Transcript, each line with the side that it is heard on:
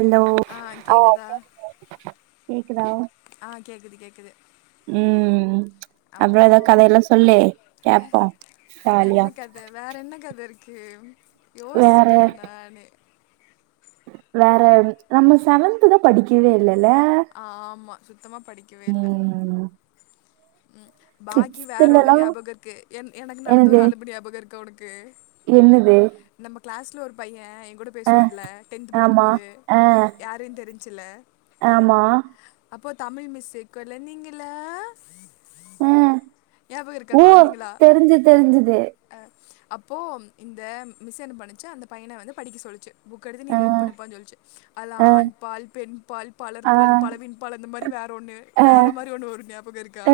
right: Hello
left: ஆ கேட்குதா
right: கேக்குதா
left: ஆ கேக்குது கேக்குது
right: ம் ம் அப்றோ எதோ கதையெல்லா சொல்லு கேப்போ ஜாலியா
left: என்ன கதை வேற என்ன கத இருக்கு
right: வேற
left: யோசிச்சுட்டு இருக்க நானே
right: வேற நம்ம செவன்து தா படிக் [unintelligible] இல்லல்ல
left: ஆமாம் சுத்தமாக
right: ம்
left: ம் பாக்கி வேற ஒண்ணு
right: சிக்ஸ்த்லல்லா
left: ஞாபக இருக்கு என் எனக்கு நடந்த ஒரு
right: என்னது
left: அலபு ஞாபக இருக்கா உனக்கு
right: என்னது
left: நம்ம கிளாஸ்ல ஒரு பைய எ கூட
right: ஆ
left: பேசுவான்ல டென்த்
right: ஆமா
left: படிக்கும்போது
right: ஆ
left: யாருன் தெரிஞ்சுல
right: ஆமா
left: அப்போ தமிழ் மிஸ்ஸு குழந்தைகள
right: ம் ஓ
left: குழந்தைங்களா
right: தெரிஞ்சுது தெரிஞ்சுது
left: அப்போ இந்த மிஸ் என்ன பண்ணுச்சு அந்த பையன வந்து படிக்க சொல்லுச்சு புக் எடுத்து நீ
right: ஆ
left: ரீட் பண்ணுப்பான்னு சொல்ச்சு அதுல
right: ஆ
left: ஆண் பால் பெண் பால் பலர்
right: ஆ
left: பால் பழவின் பால் அந்த மாரி வேற ஒன்னு
right: ஆ
left: வேற மாரி ஒண்ணு வருமே ஞாபகோ இருக்கா
right: ஆ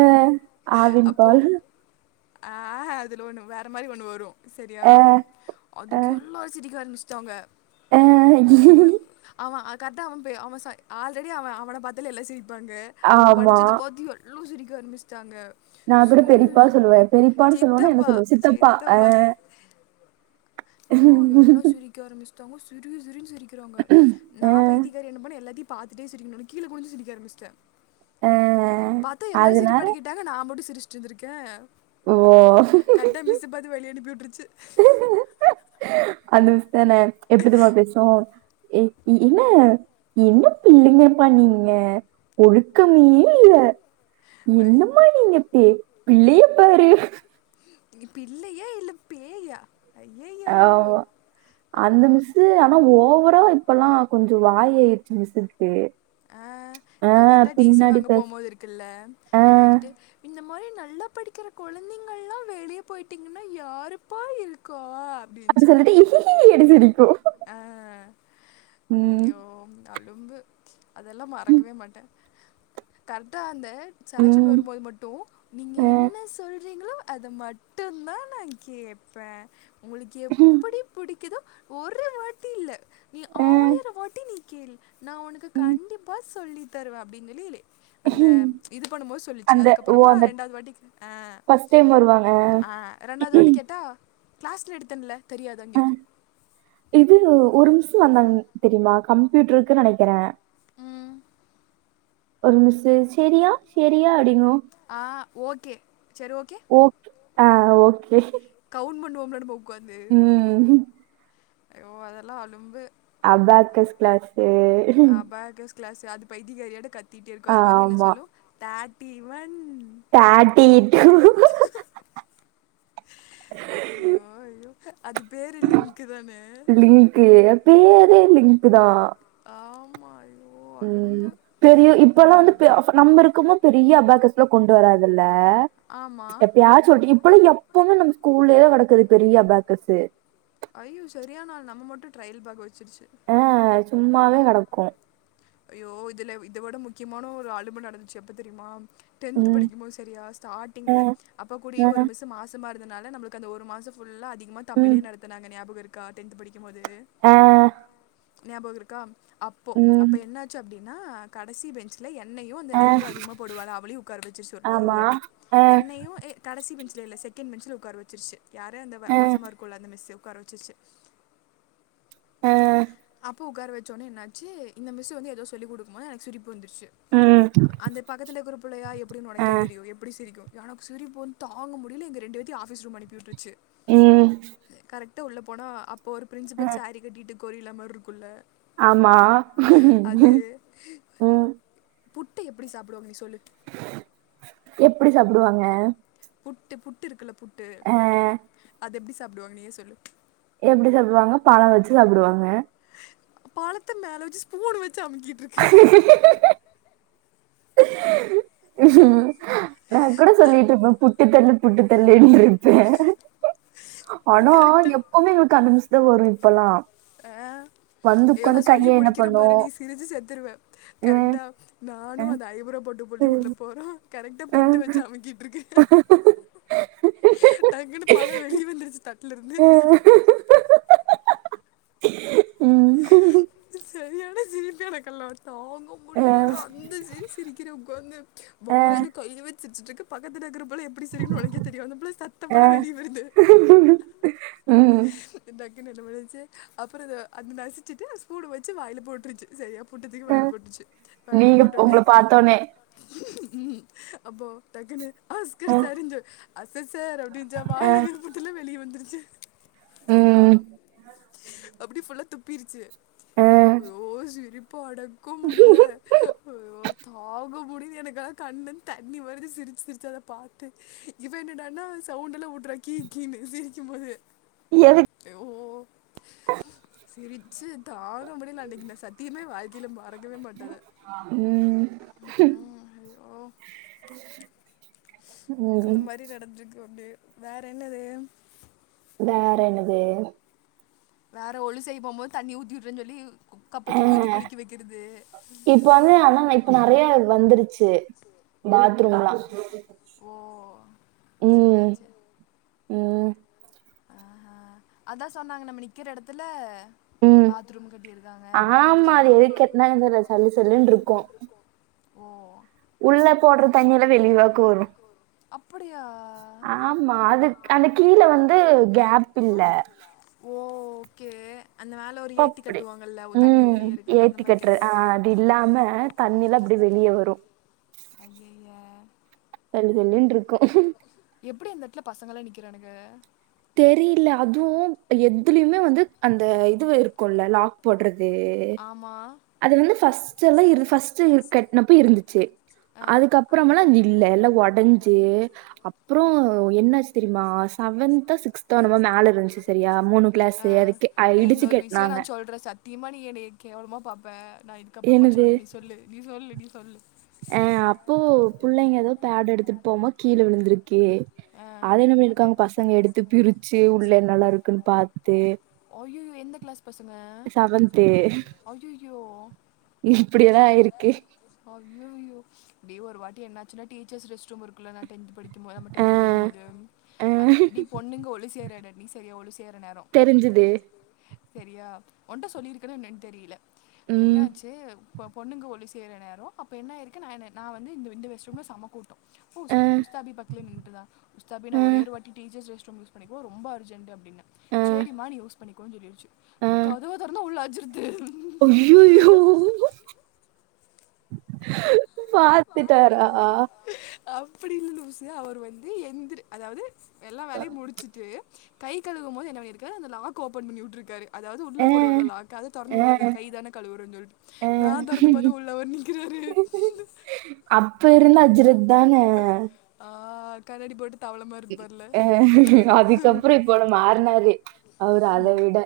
right: ஆவின்
left: அப்போ
right: பால்
left: ஆஹ அதுல ஒண்ணு வேற மாரி ஒண்ணு வரு சரியா
right: ஆ ஆ
left: அதுக்கு எல்லா சிரிக்க ஆரம்பிச்டாங்க
right: ஆ
left: உள் அவ அ கர்ட்டா அவ பெ அவன் சை ஆல்ரெடி அவ அவன பத்தாலே எல்லா சிரிப்பாங்க அவ
right: ஆமா
left: படிச்சது பாத்து எல் லு சிரிக்க ஆரமிச்சிட்டாங்க
right: நா கூட பெரிப்பா சொல்லுவ பெரிப்பான்னு சொல்லுவேன்னா என்ன சொல்லுவே சித்தப்பா அ
left: அப்போ எல்லா சிரிக்க ஆரம்பிச்டாங்க சிரி சிரினு சிரிக்கிறாங்க நா
right: ஆ
left: பைத்தியகாரி என்னமோ நா எல்லாத்தையு பாத்துட்டே சிரிக்கணுனு கீழ குனுஞ்சி சிரிக்க ஆரம்பிச்ட்ட
right: ஆ
left: பாத்தா எல்லாரு
right: அதனால
left: சிரிப்படக்கிட்டாங்க நா மட்டு சிரிச்சிட்டு இருந்திருக்கே
right: ஓ
left: கர்ட்டா மிஸ் பாத்து வெளிய அனுப்பி உட்ருச்சு
right: அந்த மிஸ் தானே எப்டி தெரிமா பேசு ஏ இ என்ன என்ன பிள்ளைங்கப்பா நீங்க ஒழுக்கமே இல்ல
left: ஐ,
right: என்னம்மா நீங்க பே பிள்ளைய பாரு
left: நீங்கெ பிள்ளையா இல்ல பேயா ஐயயோ அல்லா
right: து ஆனா ஓவரா இப்பல்லா கொஞ்சொ வாய் ஆயிர்ச்சு மிஸ்ஸுக்கு
left: அ
right: ஆ
left: நா கரட்டா டி சி
right: பின்னாடி
left: வாங்க
right: பேச
left: போம்போது இருக்குல்ல என்ன
right: ஆ
left: வந்துட்டு இந்த மாரி நல்லா படிக்கிற கொழந்தைங்கள்லா வெளிய பொயிட்டிங்கன்னா யாருப்பா இருக் கா அப்டி
right: அப்டி சொல்லிட்டு இஹிஹி அப்டி சிரிக்கு
left: அ ஐயோ அழும்பு அதெல்லா மறக்கவே மாட்டே கரெட்டா அந்த செலெக்ஷன்
right: ம்,
left: வரும்போது மட்டு நீங்க
right: அஹ்,
left: என்ன சொல்றீங்களோ அத மட்டுந் தா நா கேட்பே உங்களுக்கு எப்புடி புடிக்குதோ ஒரு வாட்டி இல்ல நீ
right: அஹ்,
left: ஆயர வாட்டி நீ கேள் நா ஒனக்கு
right: ம்.
left: கண்டிப்பா சொல்லி தருவே அப்டின்னு லீலே அந்த இது பண்ணும் போது சொல்லுச்சு
right: அந்த ஓ
left: அதுக்கப்பறமா
right: அந்த
left: ரெண்டாது வாட்டி அ
right: ஃபர்ஸ்ட் டைம் வருவாங்க
left: அ ரெண்டாது வாட்டி கேட்டா கிளாஸ்ல எடுத்தன்ல தெரியாதான்
right: அஹ்,
left: கேக்கு
right: இது ஒரு மிஸ்ஸு வந்தாங்க தெரியுமா கம்ப்யூட்ருக்கு நெனைக்கிறே
left: ம்
right: ஒரு மிஸ்ஸு சேரியா சேரியா அப்டிங்கு
left: ஆ ஓகே செரி ஓகே
right: ஓக் ஆ ஓகே
left: கவுன்ட் பண்ணுவோம்ல நம்ம உப்
right: ம்
left: ஐயோ அதெல்லா அலும்பு
right: அபாக்கஸ் கிளாஸ்ஸு
left: அபாக்கஸ் கிளாஸ் அது பைத்தியகாரியாட்ட கத்திட்டே இருக்கு அது வந்து என்ன
right: ஆமா
left: சொல்லு தாட்டிவொன்
right: தாட்டிட்டூ
left: ஐயோ ஐயோ அது பேரு லிங்க்கு தானே [inaudible]
right: லிங்க்கு பேரே லிங்க் தான்
left: ஆமா
right: ம் பெரிய இப்பல்லா வந்து பெ அஃ நம்ம இருக்கமோ பெரிய அபாக்கஸ்ல கொண்டு வராதுல்ல
left: ஆமா
right: எப்பயாச்சு ஒருடி இப்பல்லா எப்பவுமே நம்ம ஸ்கூல்லயே கெடக்குது பெரிய அபாக்கஸு
left: ஐயோ சரியான ஆள் நம்ம மட்டு ட்ரயல் பாக்க வச்சிருச்சு
right: அ சும்மாவே கெடக்கு
left: ஐயோ இதுல இதவுட முக்கியமான ஒரு ஆளும்பு நடந்துச்சு எப்ப தெரியுமா டென்த்
right: ம்
left: படிக்கும்போது செரியா
right: ஆ
left: ஸ்டார்டிங்ல்ல அப்ப கூடிய
right: ஆ
left: ஒரு மிஸு மாச ம்மா இருந்தனால நம்மளுக்கு அந்த ஒரு மாசொ ஃபுல்லா அதிகமா தமிழே
right: ம்
left: நடத்துனாங்க ஞாபகொ இரு கா டென்த் படிக்கம்போது
right: ஆ
left: ஞாபகொ இருக்கா அப்போ
right: ம்
left: அப்ப என்னாச்சு அப்டினா கடசி பெஞ்சுல என்னயு அந்த
right: ஆ
left: ஐப்ரோ அதிகமா போடுவாள அவளயு உக்கார வச்சிர்ச்சு ஒரு
right: ஆமா
left: வாட்டி
right: ஆ
left: என்னயு ஏ கடசி பெஞ்ச்ல இல்ல செகெண்ட் பெஞ்சுல உக்கார வச்சிர்ச்சு யார அந்தவ
right: ஆ
left: மாசமா இருக்குல்ல அந்த மிஸ்ஸு உக்கார வச்சிர்ச்சு
right: அ
left: அப்போ உக்கார வச்சோன்னே என்னாச்சு இந்த மிஸ்ஸு வந்து ஏதோ சொல்லி குடுக் போது எனக்கு சிரிப்பு வந்துருச்சு
right: ம்
left: அந்த பக்கத்துல இருக்கற புள்ளயா எப்டின்னு
right: ஆ
left: ஒனக்கே தெரியு எப்டி சிரிக்கு எனக்கு சிரிப்பு வந்து தாங்க முடில எங்க ரெண்டு பேத்தயு ஆஃபீஸ் ரூம் அனுப்பி உட்டுர்ச்சு
right: ம்
left: த்து உள்ளே போனா அப்போ ஒரு
right: ஆ
left: பிரின்சிபல் சாரி கட்டிட்டு கொரில்லா மாரி இருக்குல்ல
right: ஆமா
left: அது
right: ம்
left: புட்டு எப்டி சாப்டுவாங்க நீ சொல்லு
right: எப்டி சாப்டுவாங்க
left: புட்டு புட்டு இருக்குல்ல புட்டு
right: ஆ
left: அது எப்டி சாப்டுவாங்க நீயே சொல்லு
right: எப்டி சாப்டுவாங்க பழ வச்சு சாப்டுவாங்க
left: பழத்த மேல வச்சு ஸ்பூன் வச்சு அமுக்கிட்டுர்க்கு
right: கூடு சொல்லிட்டு ருப்பே புட்டுத்தர்ல புட்டுத்தரலைன்ட்டு ஆனா
left: கரெக்டாக
right: எப்பமே எங்களுக்கு அந்த மிஸ்தா வரு இப்பல்லா
left: ஆ
right: வந்து
left: ஏ நா
right: உக்காந்து
left: சொல்லி
right: கைய என்ன
left: முடிக்கிற
right: பண்ணு
left: பாரு நீ சிரிச்சி செத்துருவே
right: ம்
left: கரெக்டா நானு
right: ம்
left: அந்த ஐபுரோ போட்ட புள்ளயு உள்ள போறோ கரெக்டா புட்டு
right: ம்
left: வச்சு அமைக்கிட்டு இருக்கு டக்குன்னு பழொ வெளியவந்துருச்சு தட்லருந்து
right: ம் ம்
left: சரியான சிரிப்பபெனக்கெல்லா தாங்க
right: அ
left: முடியிலடா அந்த சிரி சிரிக்கிற உக்காந்து
right: அ
left: வாயில கைய வச்சி சிரிச்சுட்டுருக்கே பக்கத்து இருக்ற புள்ளய எப்டி சிரிக்குனு ஒனக்கே தெரியு அந்த புள்ளே சத்தமெல்லா வெளிய வருது
right: ஆ
left: டக்குனு என்ன பன்னிடுச்சு அப்றோ அத நசிச்சிட்டு ஸ்பூன் வச்சு வாயில போட்ருச்சு சரியா புட்டத்தூக்கி
right: அ
left: வாயில போட்டுச்சு வாய்ல
right: நீங்க
left: போட்டோனே
right: உங்கள பாத்தோனே
left: அப்போ டக்குனு
right: அ
left: ஆஸ்கர் சரிஞ்சோ அச ச சார் அப்டின்ச்சா
right: அ
left: வாயிலஇருக்கற புட்டெல்லா வெளியே வந்துருச்சு
right: ம்
left: அப்டியே ஃபுல்லா துப்பிருச்சு
right: அ
left: அய்யோ சிரிப்ப அடக்க முடில ஐய்யோ தாங்க முடில எனக்கா கண்லந்து தண்ணி வருது சிரிச்சு சிரிச்சி அத பா ட்டு இவ என்னடானா சவுண்ட்லா வுடுறா கீ கீனு சிரிக்கும் போது
right: எதுக்
left: அய்யோ சிரிச்சு தாங்க முடியல அன்னக்கி நா சத்தியமா ஏ வாழ்க்கைல மறக்கவே மாட்டே அத
right: ம்
left: ம் ம் அந்த
right: ம்
left: மாறி நடந்திருக்கு அப்டியே வேற என்னது
right: வேற என்னது
left: வேற ஒழு செய்ய போ போது தண்ணிய ஊத்தி வுடுறனு சொல்லி அப்பத்திக்கி ஊத்தி
right: அஹ்
left: குளிக்க வைக்கிறது ஏ
right: இப்ப வந்து ஆனா இப்ப நெறையா வந்துருச்சு பாத்ரூம்லா
left: ஓ சேரி
right: ம்
left: சேரி
right: ம்
left: ஆஹா அதா சொன்னாங்க நம்ம நிக்கிற எடத்துல
right: உம்
left: பாத்ரூம் கட்டிருக்காங்க அப்டின்சொல்லி
right: ஆமா அது
left: சொன்னாங்க
right: எதுக்கு கட்டினாங்க தெரியல சல்லு சல்லுன்னு இருக்கும்
left: ஓ
right: உள்ள போடுற தண்ணியல்லா வெளிவாக்கு வரு
left: அப்படியா
right: ஆமா அதுக் அந்த கீழ வந்து கேப் இல்ல
left: ஓ ஓகே அந்த மேல ஒரு ஏத்தி
right: பப்டி
left: கட்டுவாங்கல்ல ஒ- தண்ணி
right: ம்
left: உள்ளயே இருக்கு அந்த
right: ஏத்தி
left: மாரி
right: கட்டுறது
left: கட்ல
right: ஆ அது இல்லாம தண்ணில்லா அப்டி வெளிய வரு
left: அய்யய்ய
right: சல்லு சல்லுன்ருக்கு
left: எப்டி அந்த எடத்துல பசங்கல்லா நிக்கிறானுக
right: தெரில அதுவு எதுலயுமே வந்து அந்த இது இருக்குல்ல லாக் போட்றது
left: ஆமா
right: அது வந்து ஃபஸ்ட்டெல்லா இரு ஃப்ஸ்ட்டு கட்னப்ப இருந்துச்சி
left: ஆ
right: அதுக்கப் பறமல்லா இங்க இல்ல எல்லா ஒடஞ்சி அப்பறோ என்னாச்சி தெரியுமா செவன்த் தோ சிக்ஸ்த்தோ என்னமோ மேல இருந்துச்சி சரியா மூணு கிளாஸ் அத கெ அத இடிச்சி கெட்னாங்க
left: தீகமா நீ என்னய கேவலமா பாப்ப நா இதுக்கப்பறமா
right: என்னது?
left: சொல்றே நீ சொல்லு நீ சொல்லு நீ சொல்லு
right: ஆ அப்போ புள்ளைங்க ஏதோ பேடு எடுத்துட்டு போம்போது கீழ விழுந்திருக்கு அத என்ன பண்ணிருக்காங்க பசங்க எடுத்து பிரிச்சி உள்ள என்னெல்லா இருக்குன்னு பாத்து
left: அய்யய்யோ எந்த கிளாஸ் பசங்க அய்யய்யோ
right: இப்டியெல்லா ஆயிருக்கு
left: அய்யய்யோ டே ஒரு வாட்டி என்னாச்சின்னா டீச்சர்ஸ் ரெஸ்ட் ரூம் இருக்குல்ல நா டென்த்து படிக்கும் போது நம்ம
right: ஆ,
left: டென்த்து படிக்கும்போது
right: ஆ
left: டி பொண்ணுங்க ஒழி செய்ற எடோ நீ சரியா ஒழி செய்ற நேரோ
right: தே
left: செரியா ஒன்ட்ட சொல்லிருக்கென என்னன்னு தெரியல
right: ம்.
left: என்னாச்சி அப்ப பொண்ணுங்க ஒழி செய்ற நேரோ அப்ப என்னாயிருக்கு நானு நா வந்து இந்த இந்த ரெஸ்ட் ரூம்ல செம கூட்டோ உ
right: அ,
left: உஸ்தாபி பக்கத்துலயே நின்னுட்ருந்தா உஸ்தாபி நா
right: அ,
left: ஒரே ஒரு வாட்டி டீச்சர்ஸ் ரெஸ்ட் ரூம் யூஸ் பண்ணிக்கவா ரொம்ப அர்ஜன்ட்டு அப்டின்னே
right: அ,
left: சேரிமா நீ யூஸ் பண்ணிக்கோன்னு சொல்லிருச்சி கதவு தொறந்தா உள்ள அஞ்ரித்
right: அய்யய்யோ பாத்துட்டார
left: அப்டில்ல லூசு அவர் வந்து எந்திர அதாவது எல்லா வேலையு முடிச்சிட்டு கை கழுவும்போது என்ன பண்ணிருக்காரு அந்த லாக் ஓபன் பண்ணி விட்ருக்காரு அதாவது உள்ள
right: ஆ,
left: போடுவோல்ல லாக்கு அத
right: ஆ,
left: தெறந்து விட்டுருக்காரு கை தான கழுவுறோ சொல்ட்டு
right: ஆ.
left: நா தெறந்து பாத்த உள்ள அவர் நிக்கிறாரு
right: அப்ப இருந்த அஜரத் தான
left: ஆ கண்ணாடி போட்டு தவள மாரி இருப்பாருல்ல
right: போட மாறுனாரு அவரு அத விட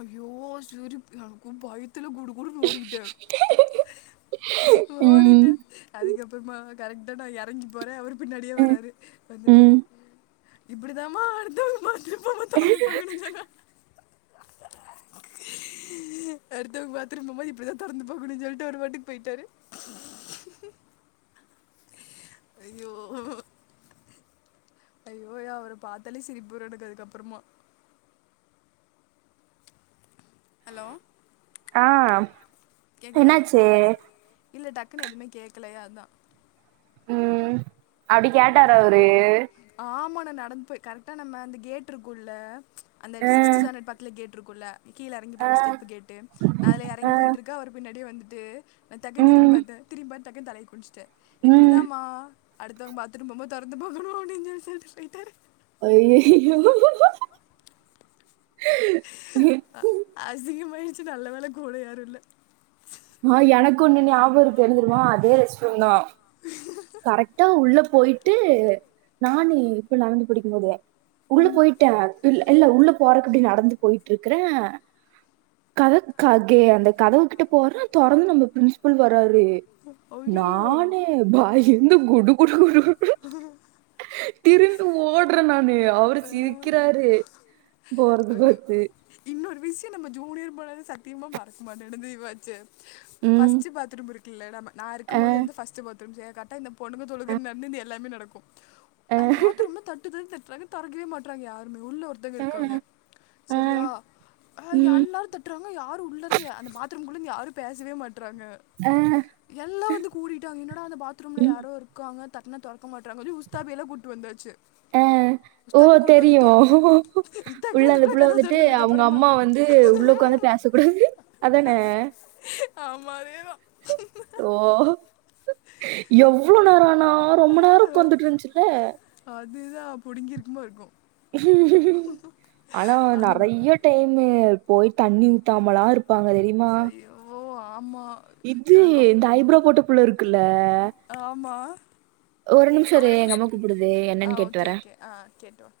left: அய்யோ சிரிப்பு எனக்கு பயத் துல குடு குடுன்னு ஓடிட்டே ஓடிட்டே
right: ம்.
left: அதுக்கப்பறமா கரெக்ட்டா நா எறங்கி போறே அவரு பின்னாடியே
right: ம்.
left: வர்றாரு வந்துட்டு
right: ம்.
left: இப்டிதாமா அடுத்தவங்க பாத்ரூம் போம்போது தெறந்துப்பாக்கனு சொன்னா அடுத்தவங்க பாத்ரூம் போம்போது இப்டிதா தெறந்து பாக்கணு சொல்ட்டு அவரு பாட்டுக்கு போயிட்டாரு அய்யோ அய்யோயா அவர பார்த்தாலே சிரிப்பு வரு எனக்கு அதுக்கு அப்புறமா ஹலோ
right: ஆ
left: கேக்குதா
right: என்னாச்சு?
left: இல்ல டக்குனு எதுமே கேட்கலைய அதா
right: ம் அப்டி
left: ஐயோ
right: கேட்டாற அவுரு
left: ஆமா நா நடந்து போயி கரெக்டா நம்ம அந்த கேட்டு இருக்குள்ள அந்த
right: அ,
left: சிக்ஸ்த் ஸ்டாண்டர்ட் பக்ல கேட் ருக்குல்ல கீழ இறங்கி
right: ஆ,
left: போற ஸ்டெப்பு கேட்டு நா அதல
right: ஆ.
left: இறங் போயிட்டுருக்க அவரு பின்னாடியே வந்துட்டு நா டக்குன் திரிம்
right: ம்.
left: பாத்த திரிம் பாத் டக்குன்னு தலைய குனிஞ்சுட்ட
right: ம்.
left: இப்படிதாம அடுத்தவங்க பாத்ரூம் போம் போது தொறந்து பாக்கணு அப்டின் சொல்ட்டு போய்ட்டாரு
right: ஐயையோ
left: அசிங்கமாயிருச்சு நல்ல வேல கூட யாரு இல்ல
right: அ எனக்கு ஒன்னு ஞாபகம் இருக்கு என்ன தெரிமா அதே ரெஸ்ட்ரூம் தா கரெக்டா உள்ள போயிட்டு நானு இப்ப லெவன்த்து படிக்கும்போது உள்ள போய்ட்ட இல்ல உள்ள போறக்கு இப்டி நடந்து போயிட்டுருக்கிற கத கத அந்த கதவுகிட்ட போற தொறந்து நம்ம பிரின்ஸ்பல் வராரு
left: ஐயோ
right: நானே பைய்ந்து குடு குடு குடு
left: ஹ
right: திரும்பி ஓட்ற நானு அவரு சிரிக்கிறாரு போறது
left: தெரியு
right: பாத்து
left: இன்னொரு விஷ்யோ நம்ம ஜூனியர் பண்ணது சத்தியமா மறக்க மாட்ட நடந்தி வச்ச
right: ம்
left: ஃபர்ஸ்ட்டு பாத்ரூம் இருக்குல நம்ம நா
right: ஆ
left: இருக்கும் போது வந்து ஃபர்ஸ்ட்டு பாத்ரூம் சே கரெக்ட்டா இந்த பொண்ணுங்க
right: ஆ
left: தொழுக [unintelligible] எல்லாமே நடக்கு
right: ஆ
left: அந்த பாத்ரூம்ல தட்டு தட்டி தட்றாங்க தொரக்கவே மாட்றாங்க யாருமே உள்ள ஒருத்தவுங்க
right: ஆ
left: இருக்காங்க
right: ஆ
left: செரியா அ
right: ம்
left: எல்லா தட் றாங்க யாரு உள்ள இருந்து அந்த பாத்ரூம்குள்ள இருந்து யாரு பேசவே மாட்றாங்க
right: அ
left: எல்லா வந்து கூடிட்டாங்க என்னடா அந்த பாத்ரூம்ல
right: ம்
left: யாரோ இருக்காங்க தட்னா தொறக்க மாட்றாங்க வந்து உஸ்தாபிய எல்லா கூட்டு வந்தாச்சு
right: ஆ ஓ
left: உஸ்தாபி கூட்டு
right: தெரியு
left: வந்துட்டோம்
right: உள்ள அந்த
left: தகுந்ததுக்குள்ள
right: புள்ள
left: கதை
right: வந்துட்டு
left: திறந்ததுக்கு
right: அவுங்க
left: அப்புறமா
right: அம்மா வந்து உள்ள உக்காந்து பேசக்க கூடாது அதான
left: ஆமா அதேதா
right: ஓ எவ் எவ்ளோ நேரோ ஆனா ரொம்ப நேர உட்காந்துட்டு இருந்துச்சுல
left: அதுதா புடுங்கியிருக்கும்மா இருக்கு
right: ஆனா
left: அந்த
right: நறைய டைமு போய் தண்ணி ஊத்தாமலா இருப்பாங்க தெரி
left: அய்யோ ஆமா
right: இது
left: எனக்கு அப்-
right: இந்த ஐப்ரோ போட்டபுள்ள இருக்குல்ல
left: ஆமா
right: ஒரு நிம்ஷோ இரு எங்க அம்மா கூப்புடுது
left: ஆ
right: என்னன் கேட்டு
left: ஓகே
right: வர
left: ஓகே ஆ கேட்டோம்